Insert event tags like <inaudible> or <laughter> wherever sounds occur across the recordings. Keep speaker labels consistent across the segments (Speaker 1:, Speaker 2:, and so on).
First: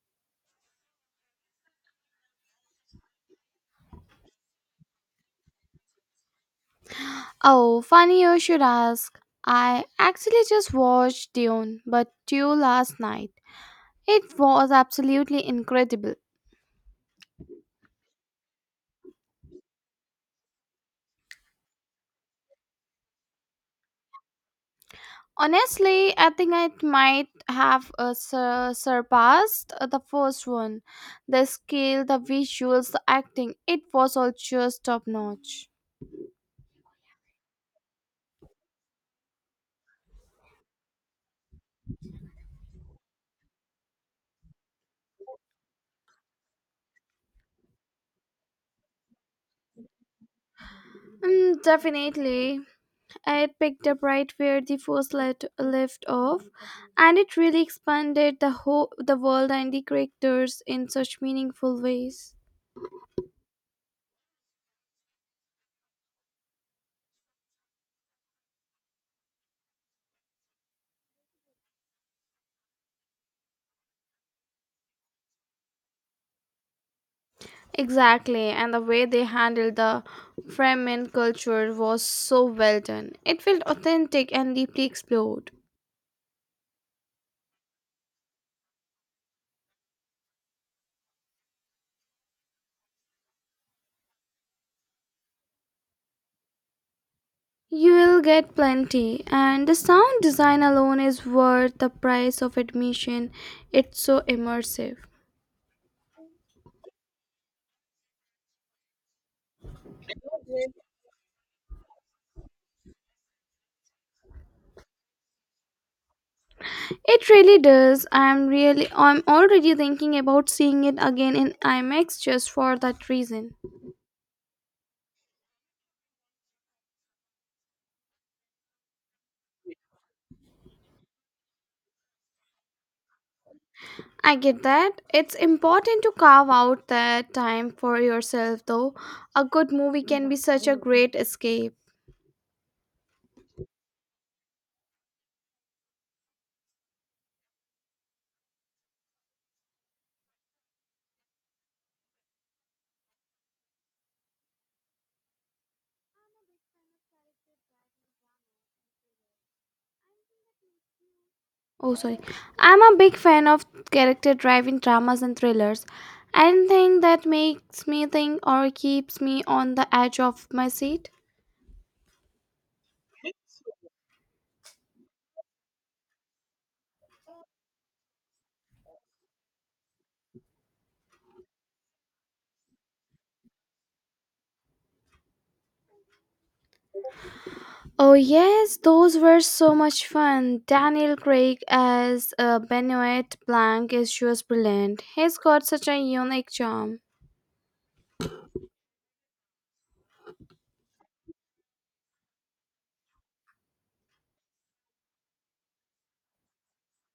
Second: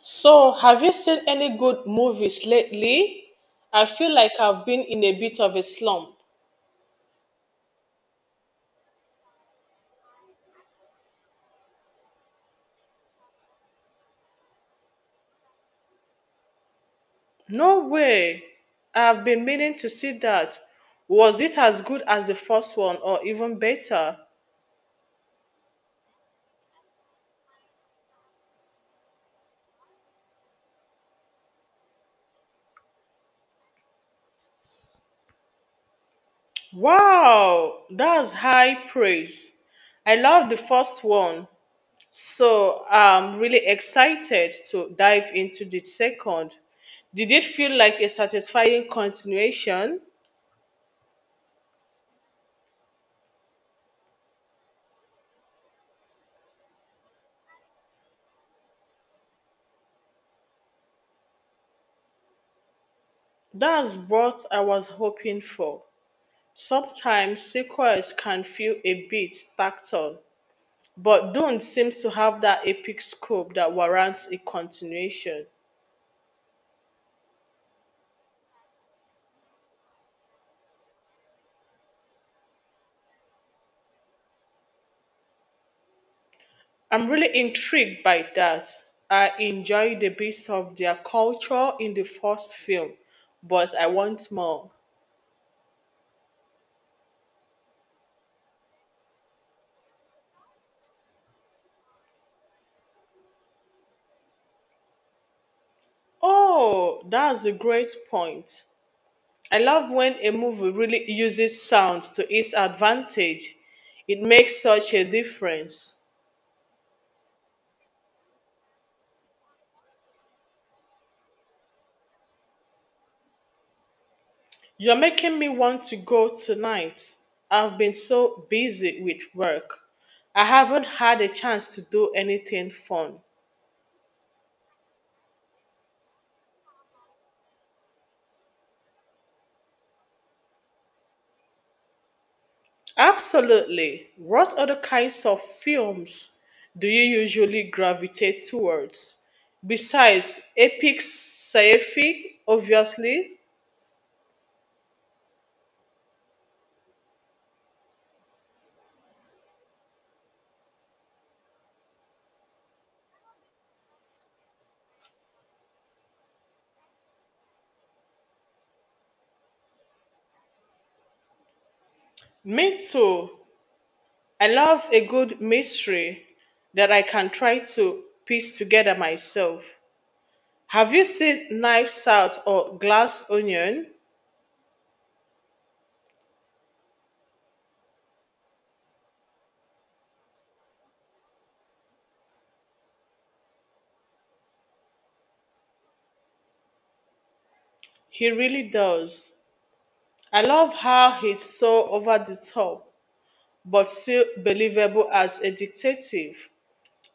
Speaker 1: So, have you seen any good movies lately? I feel like I've been in a bit of a slump.
Speaker 2: Oh, funny you should ask. I actually just watched Dune, but Dune last night. It was absolutely incredible.
Speaker 1: No way. I've been meaning to see that. Was it as good as the first one or even better?
Speaker 2: Honestly, I think it might have surpassed the first one. The scale, the visuals, the acting, it was all just top notch.
Speaker 1: Wow, that's high praise. I love the first one. So, I'm really excited to dive into the second. Did it feel like a satisfying continuation?
Speaker 2: Mm, definitely. It picked up right where the first left off, and it really expanded the whole the world and the characters in such meaningful ways.
Speaker 1: That's what I was hoping for. Sometimes sequels can feel a bit tacked-on, but Dune seems to have that epic scope that warrants a continuation.
Speaker 2: Exactly, and the way they handled the Fremen culture was so well done. It felt authentic and deeply explored.
Speaker 1: I'm really intrigued by that. I enjoyed the bits of their culture in the first film, but I want more.
Speaker 2: You'll get plenty, and the sound design alone is worth the price of admission. It's so immersive.
Speaker 1: Oh, that's a great point. I love when a movie really uses sound to its advantage. It makes such a difference.
Speaker 2: It really does. I'm already thinking about seeing it again in IMAX just for that reason.
Speaker 1: You're making me want to go tonight. I've been so busy with work. I haven't had a chance to do anything fun.
Speaker 2: I get that. It's important to carve out that time for yourself, though. A good movie can be such a great escape.
Speaker 1: Absolutely. What other kinds of films do you usually gravitate towards? Besides epic sci-fi, obviously.
Speaker 2: Oh, sorry. I'm a big fan of character driving dramas and thrillers. Anything that makes me think or keeps me on the edge of my seat.
Speaker 1: Me too. I love a good mystery that I can try to piece together myself. Have you seen Knives Out or Glass Onion?
Speaker 2: Oh, yes, those were so much fun. Daniel Craig as Benoit Blanc is just brilliant. He's got such a unique charm.
Speaker 1: He really does. I love how he's so over the top, but still believable as a detective.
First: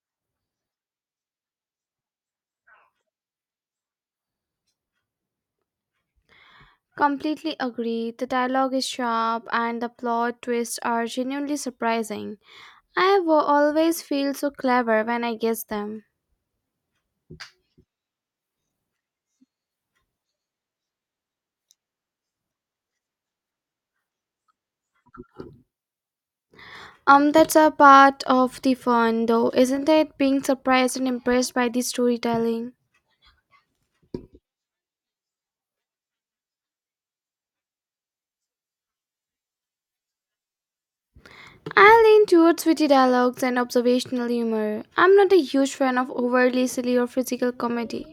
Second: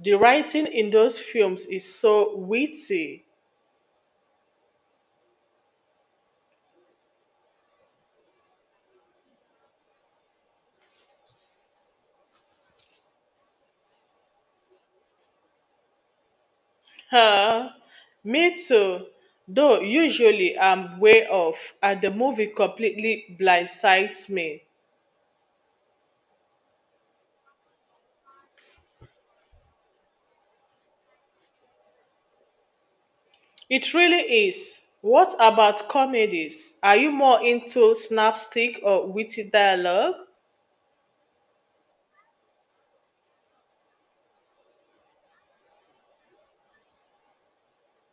Speaker 1: The writing in those films is so witty. <laughs>
Speaker 2: Completely agree. The dialogue is sharp and the plot twists are genuinely surprising. I will always feel so clever when I guess them.
Speaker 1: Huh? Me too. Though usually I'm way off, and the movie completely blindsides me.
Speaker 2: That's a part of the fun though, isn't it? Being surprised and impressed by the storytelling.
Speaker 1: It really is. What about comedies? Are you more into slapstick or witty dialogue?
Speaker 2: I lean towards witty dialogues and observational humor. I'm not a huge fan of overly silly or physical comedy.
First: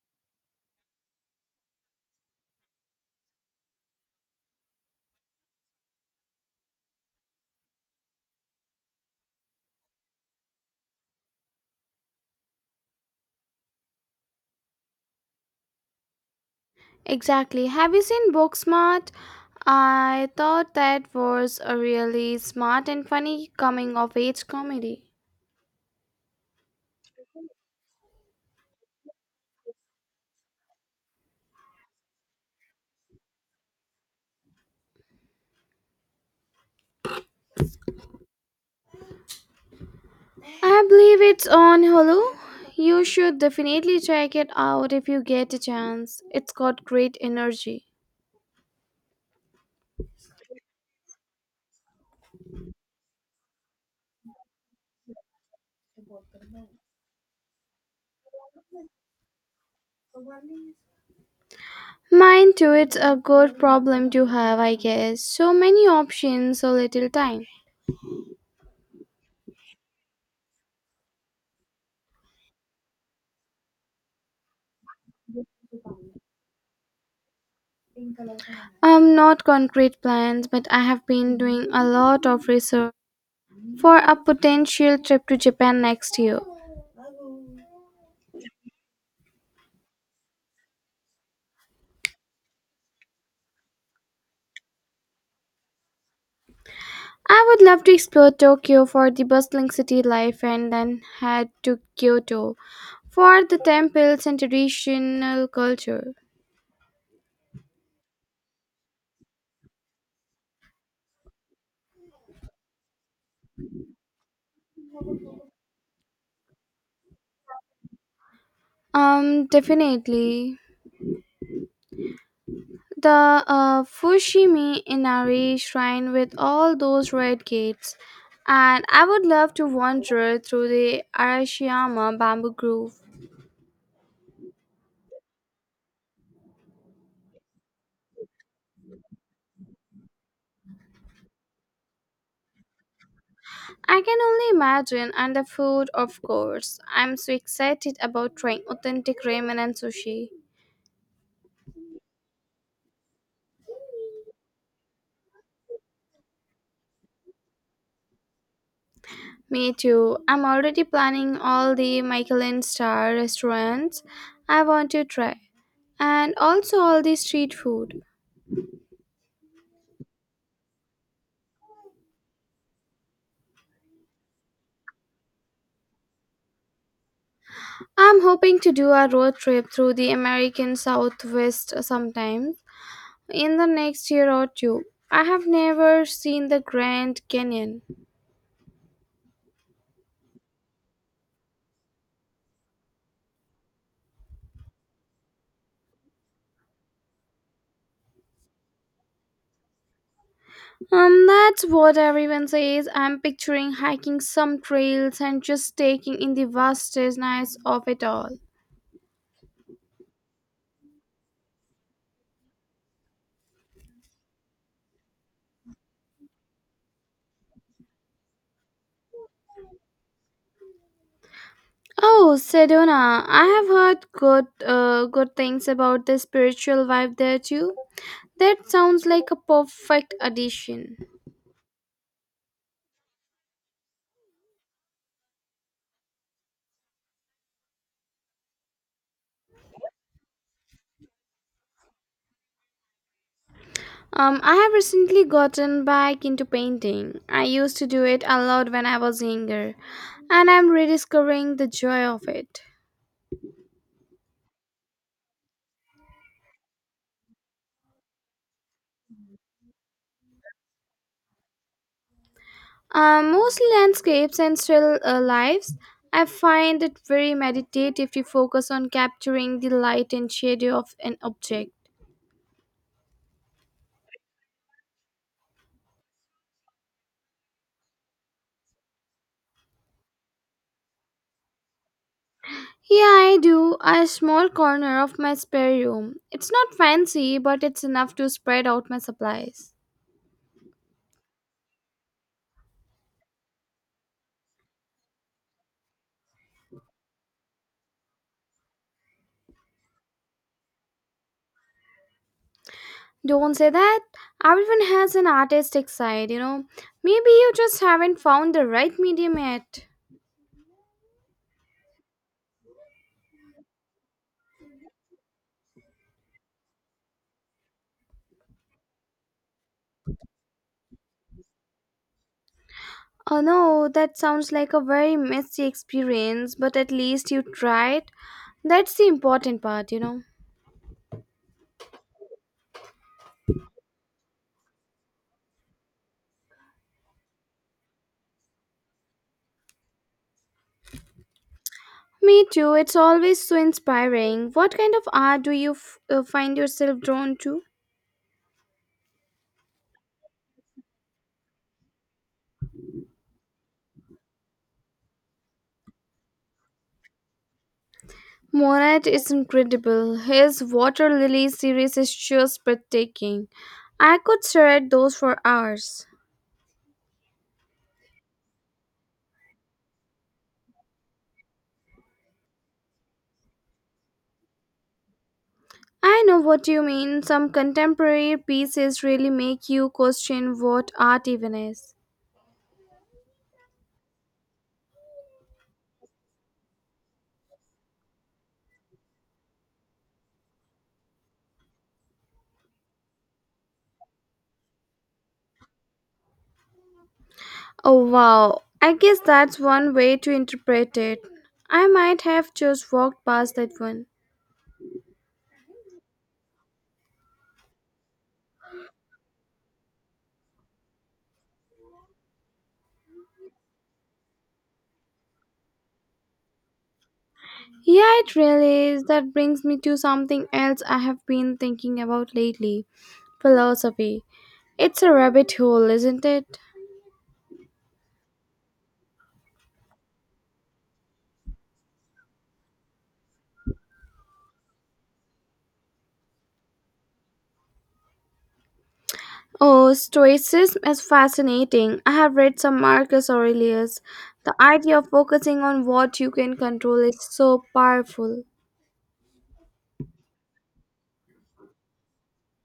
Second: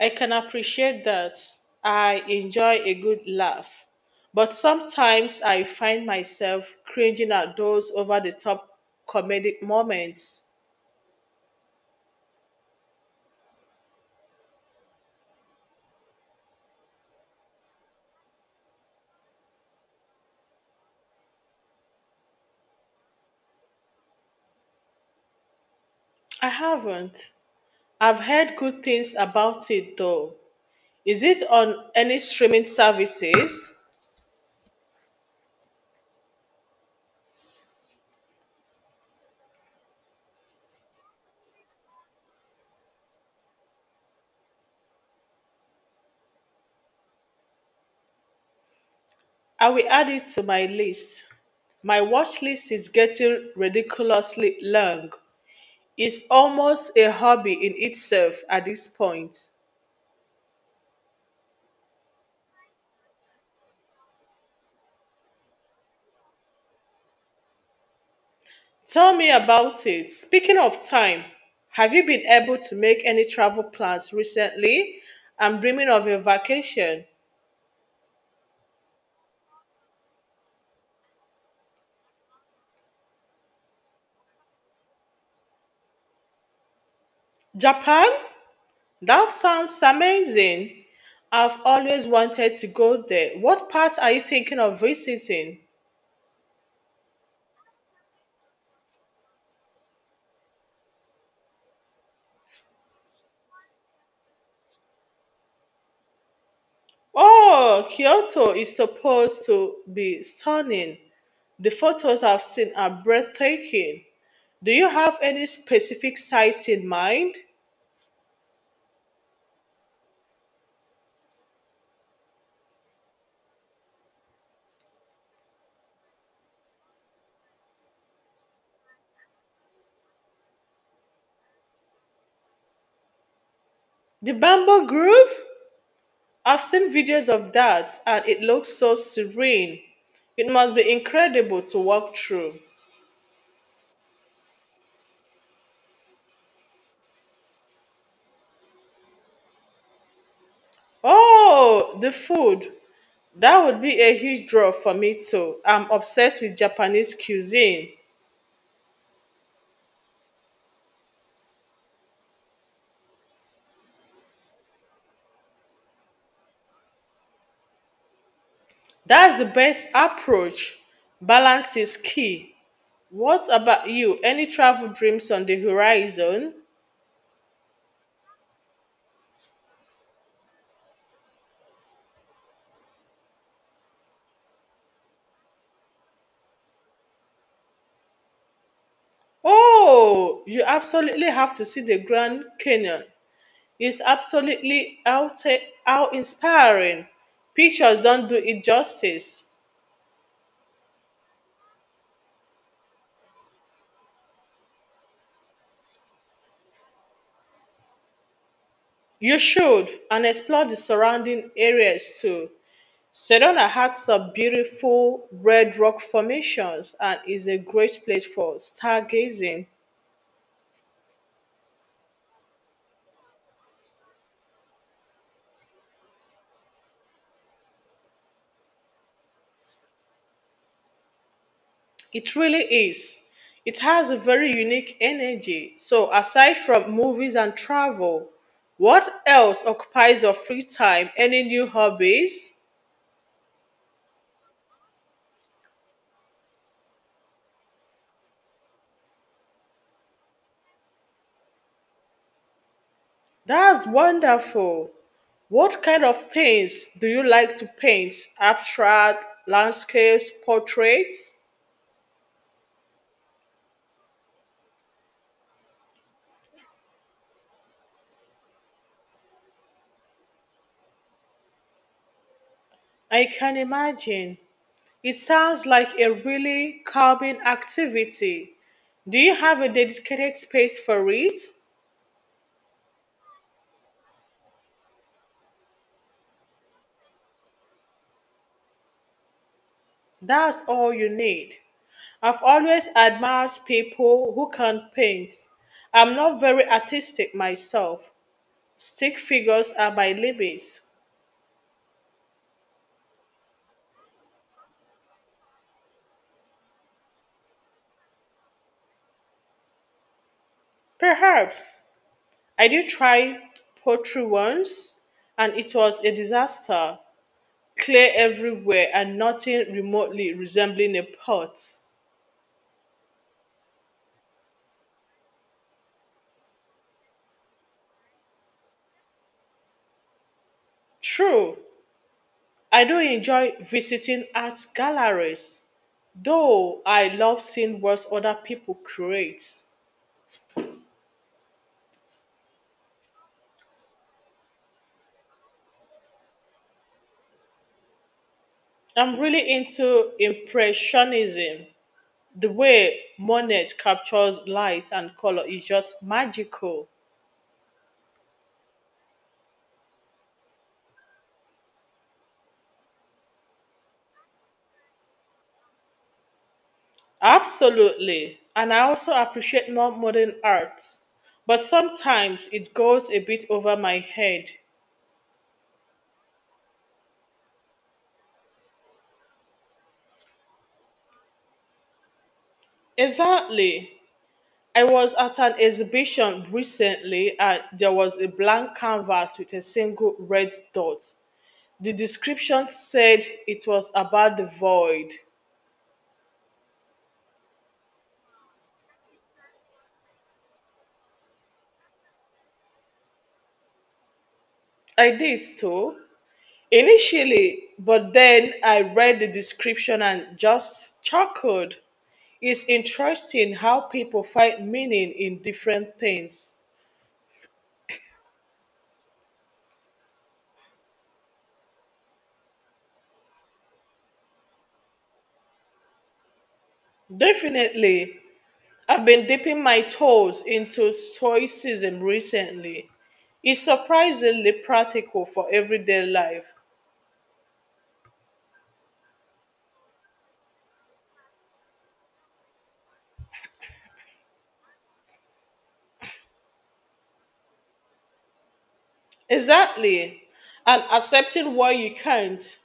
Speaker 1: I can appreciate that. I enjoy a good laugh, but sometimes I find myself cringing at those over the top comedic moments.
Speaker 2: Exactly. Have you seen Booksmart? I thought that was a really smart and funny coming of age comedy.
Speaker 1: I haven't. I've heard good things about it though. Is it on any streaming services?
Speaker 2: I believe it's on Hulu. You should definitely check it out if you get a chance. It's got great energy.
Speaker 1: I will add it to my list. My watch list is getting ridiculously long. It's almost a hobby in itself at this point.
Speaker 2: Mine too, it's a good problem to have, I guess. So many options, so little time.
Speaker 1: Tell me about it. Speaking of time, have you been able to make any travel plans recently? I'm dreaming of a vacation.
Speaker 2: Not concrete plans, but I have been doing a lot of research for a potential trip to Japan next year.
Speaker 1: Japan? That sounds amazing. I've always wanted to go there. What part are you thinking of visiting?
Speaker 2: I would love to explore Tokyo for the bustling city life and then head to Kyoto for the temples and traditional culture.
Speaker 1: Oh, Kyoto is supposed to be stunning. The photos I've seen are breathtaking. Do you have any specific sites in mind?
Speaker 2: Definitely. The Fushimi Inari shrine with all those red gates. And I would love to wander through the Arashiyama bamboo grove.
Speaker 1: The Bamboo Grove? I've seen videos of that and it looks so serene. It must be incredible to walk through.
Speaker 2: I can only imagine, and the food, of course. I'm so excited about trying authentic ramen and sushi.
Speaker 1: Oh, the food. That would be a huge draw for me too. I'm obsessed with Japanese cuisine.
Speaker 2: Me too. I'm already planning all the Michelin star restaurants I want to try, and also all the street food.
Speaker 1: That's the best approach. Balance is key. What about you? Any travel dreams on the horizon?
Speaker 2: I'm hoping to do a road trip through the American Southwest sometime in the next year or two. I have never seen the Grand Canyon.
Speaker 1: Oh, you absolutely have to see the Grand Canyon. Is absolutely outa how inspiring. Pictures don't do it justice.
Speaker 2: That's what everyone says. I'm picturing hiking some trails and just taking in the vastness of it all.
Speaker 1: You should and explore the surrounding areas too. Sedona has some beautiful red rock formations and is a great place for stargazing.
Speaker 2: Oh, Sedona. I have heard good things about the spiritual vibe there too. That sounds like a perfect addition.
Speaker 1: It really is. It has a very unique energy. So aside from movies and travel, what else occupies your free time? Any new hobbies?
Speaker 2: I have recently gotten back into painting. I used to do it a lot when I was younger, and I'm rediscovering the joy of it.
Speaker 1: That's wonderful. What kind of things do you like to paint? Abstract, landscapes, portraits?
Speaker 2: Mostly landscapes and still lives. I find it very meditative to focus on capturing the light and shadow of an object.
Speaker 1: I can imagine. It sounds like a really calming activity. Do you have a dedicated space for it?
Speaker 2: Yeah, I do. A small corner of my spare room. It's not fancy, but it's enough to spread out my supplies.
Speaker 1: That's all you need. I've always admired people who can paint. I'm not very artistic myself. Stick figures are my limits.
Speaker 2: Don't say that. Everyone has an artistic side, you know. Maybe you just haven't found the right medium yet.
Speaker 1: Perhaps I did try poultry once and it was a disaster. Clay everywhere and nothing remotely resembling a pot.
Speaker 2: Oh no, that sounds like a very messy experience, but at least you tried. That's the important part, you know.
Speaker 1: True, I do enjoy visiting art galleries, though I love seeing what other people create.
Speaker 2: Me too, it's always so inspiring. What kind of art do you find yourself drawn to?
Speaker 1: I'm really into Impressionism. The way Monet captures light and color is just magical.
Speaker 2: Monet is incredible. His water lily series is just breathtaking. I could stare at those for hours.
Speaker 1: Absolutely. And I also appreciate more modern art. But sometimes it goes a bit over my head.
Speaker 2: I know what you mean. Some contemporary pieces really make you question what art even is.
Speaker 1: Exactly. I was at an exhibition recently and there was a blank canvas with a single red dot. The description said it was about the void.
Speaker 2: Oh wow, I guess that's one way to interpret it. I might have just walked past that one.
Speaker 1: I did too. Initially, but then I read the description and just chuckled. It's interesting how people find meaning in different things.
Speaker 2: Yeah, it really is. That brings me to something else I have been thinking about lately, philosophy. It's a rabbit hole, isn't it?
Speaker 1: Definitely, I've been dipping my toes into Stoicism recently. It's surprisingly practical for everyday life.
Speaker 2: Oh, Stoicism is fascinating. I have read some Marcus Aurelius. The idea of focusing on what you can control is so powerful.
Speaker 1: Exactly. And accepting what you can't.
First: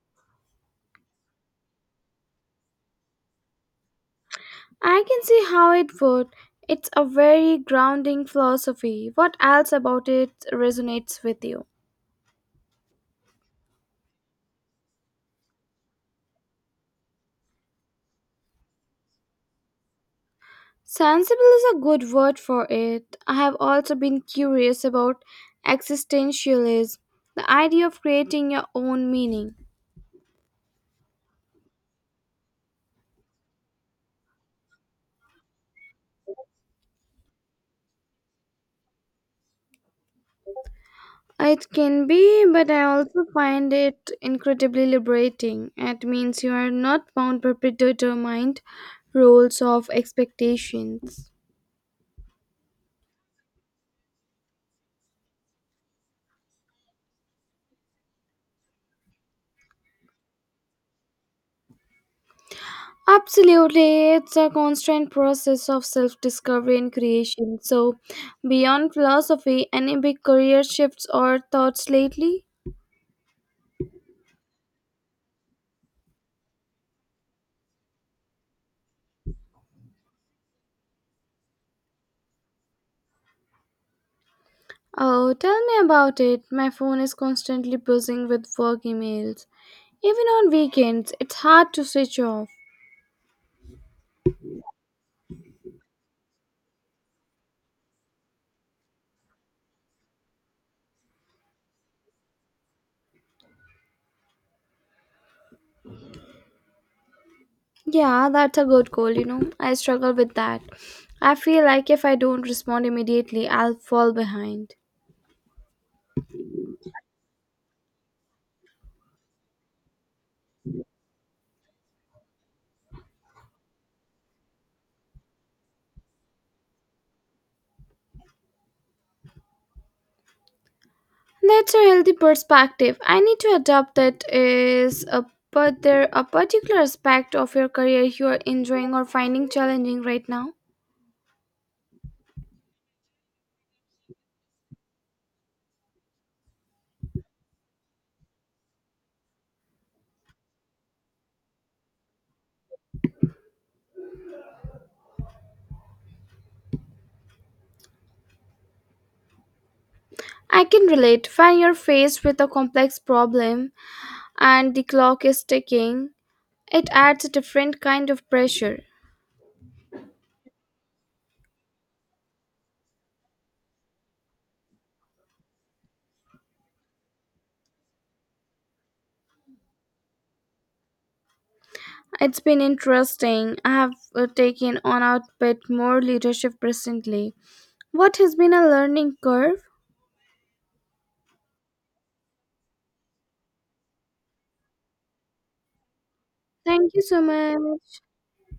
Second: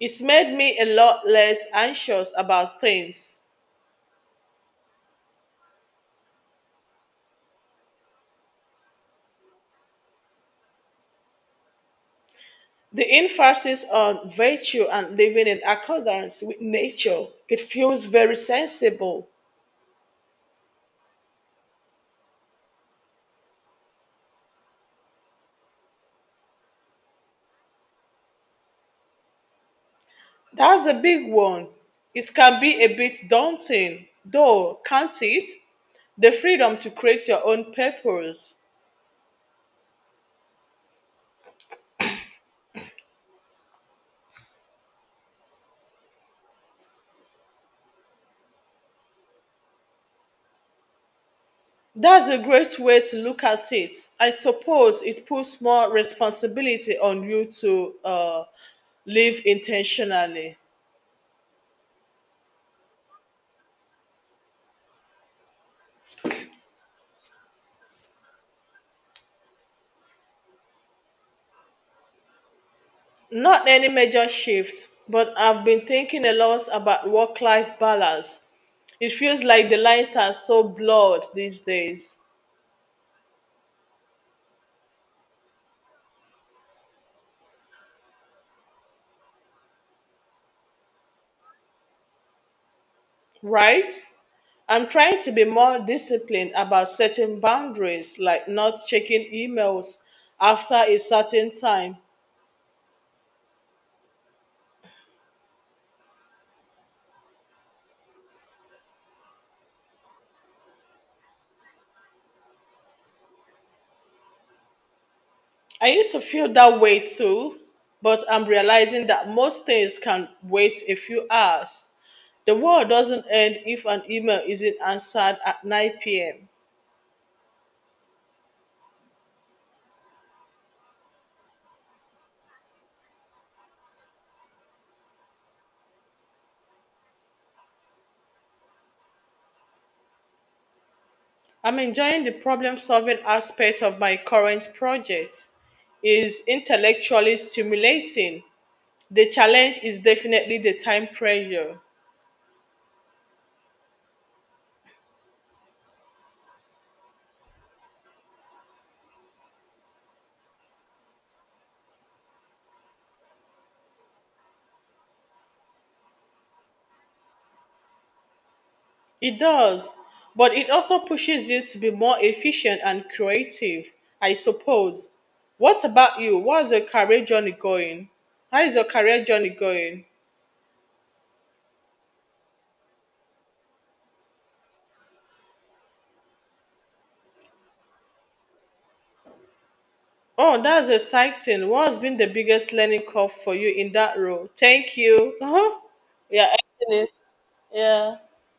Speaker 1: It's made me a lot less anxious about things.
Speaker 2: I can see how it would. It's a very grounding philosophy. What else about it resonates with you?
Speaker 1: The emphasis on virtue and living in accordance with nature, it feels very sensible.
Speaker 2: Sensible is a good word for it. I have also been curious about existentialism, the idea of creating your own meaning.
Speaker 1: That's a big one. It can be a bit daunting, though, can't it? The freedom to create your own purpose.
Speaker 2: It can be, but I also find it incredibly liberating. It means you are not bound by predetermined roles of expectations.
Speaker 1: That's a great way to look at it. I suppose it puts more responsibility on you to live intentionally.
Speaker 2: Absolutely, it's a constant process of self discovery and creation. So, beyond philosophy, any big career shifts or thoughts lately?
Speaker 1: Not any major shift, but I've been thinking a lot about work life balance. It feels like the lines are so blurred these days,
Speaker 2: Oh, tell me about it. My phone is constantly buzzing with work emails. Even on weekends, it's hard to switch off.
Speaker 1: right? I'm trying to be more disciplined about setting boundaries, like not checking emails after a certain time.
Speaker 2: Yeah, that's a good goal, you know. I struggle with that. I feel like if I don't respond immediately, I'll fall behind.
Speaker 1: I used to feel that way too, but I'm realizing that most things can wait a few hours. The world doesn't end if an email isn't answered at 9 p.m.
Speaker 2: That's a healthy perspective. I need to adopt that is a but there a particular aspect of your career you are enjoying or finding challenging right now?
Speaker 1: I'm enjoying the problem solving aspect of my current project. It's intellectually stimulating. The challenge is definitely the time pressure.
Speaker 2: I can relate. When you're faced with a complex problem and the clock is ticking, it adds a different kind of pressure.
Speaker 1: It does, but it also pushes you to be more efficient and creative, I suppose. What about you? What's your career journey going? How is your career journey going?
Speaker 2: It's been interesting. I have taken on a bit more leadership recently. What has been a learning curve?
Speaker 1: Oh, that's exciting. What has been the biggest learning curve for you in that role? Thank you. <laughs> Uh-huh. Yeah,
Speaker 2: Thank you
Speaker 1: excellent.
Speaker 2: so much.
Speaker 1: Yeah.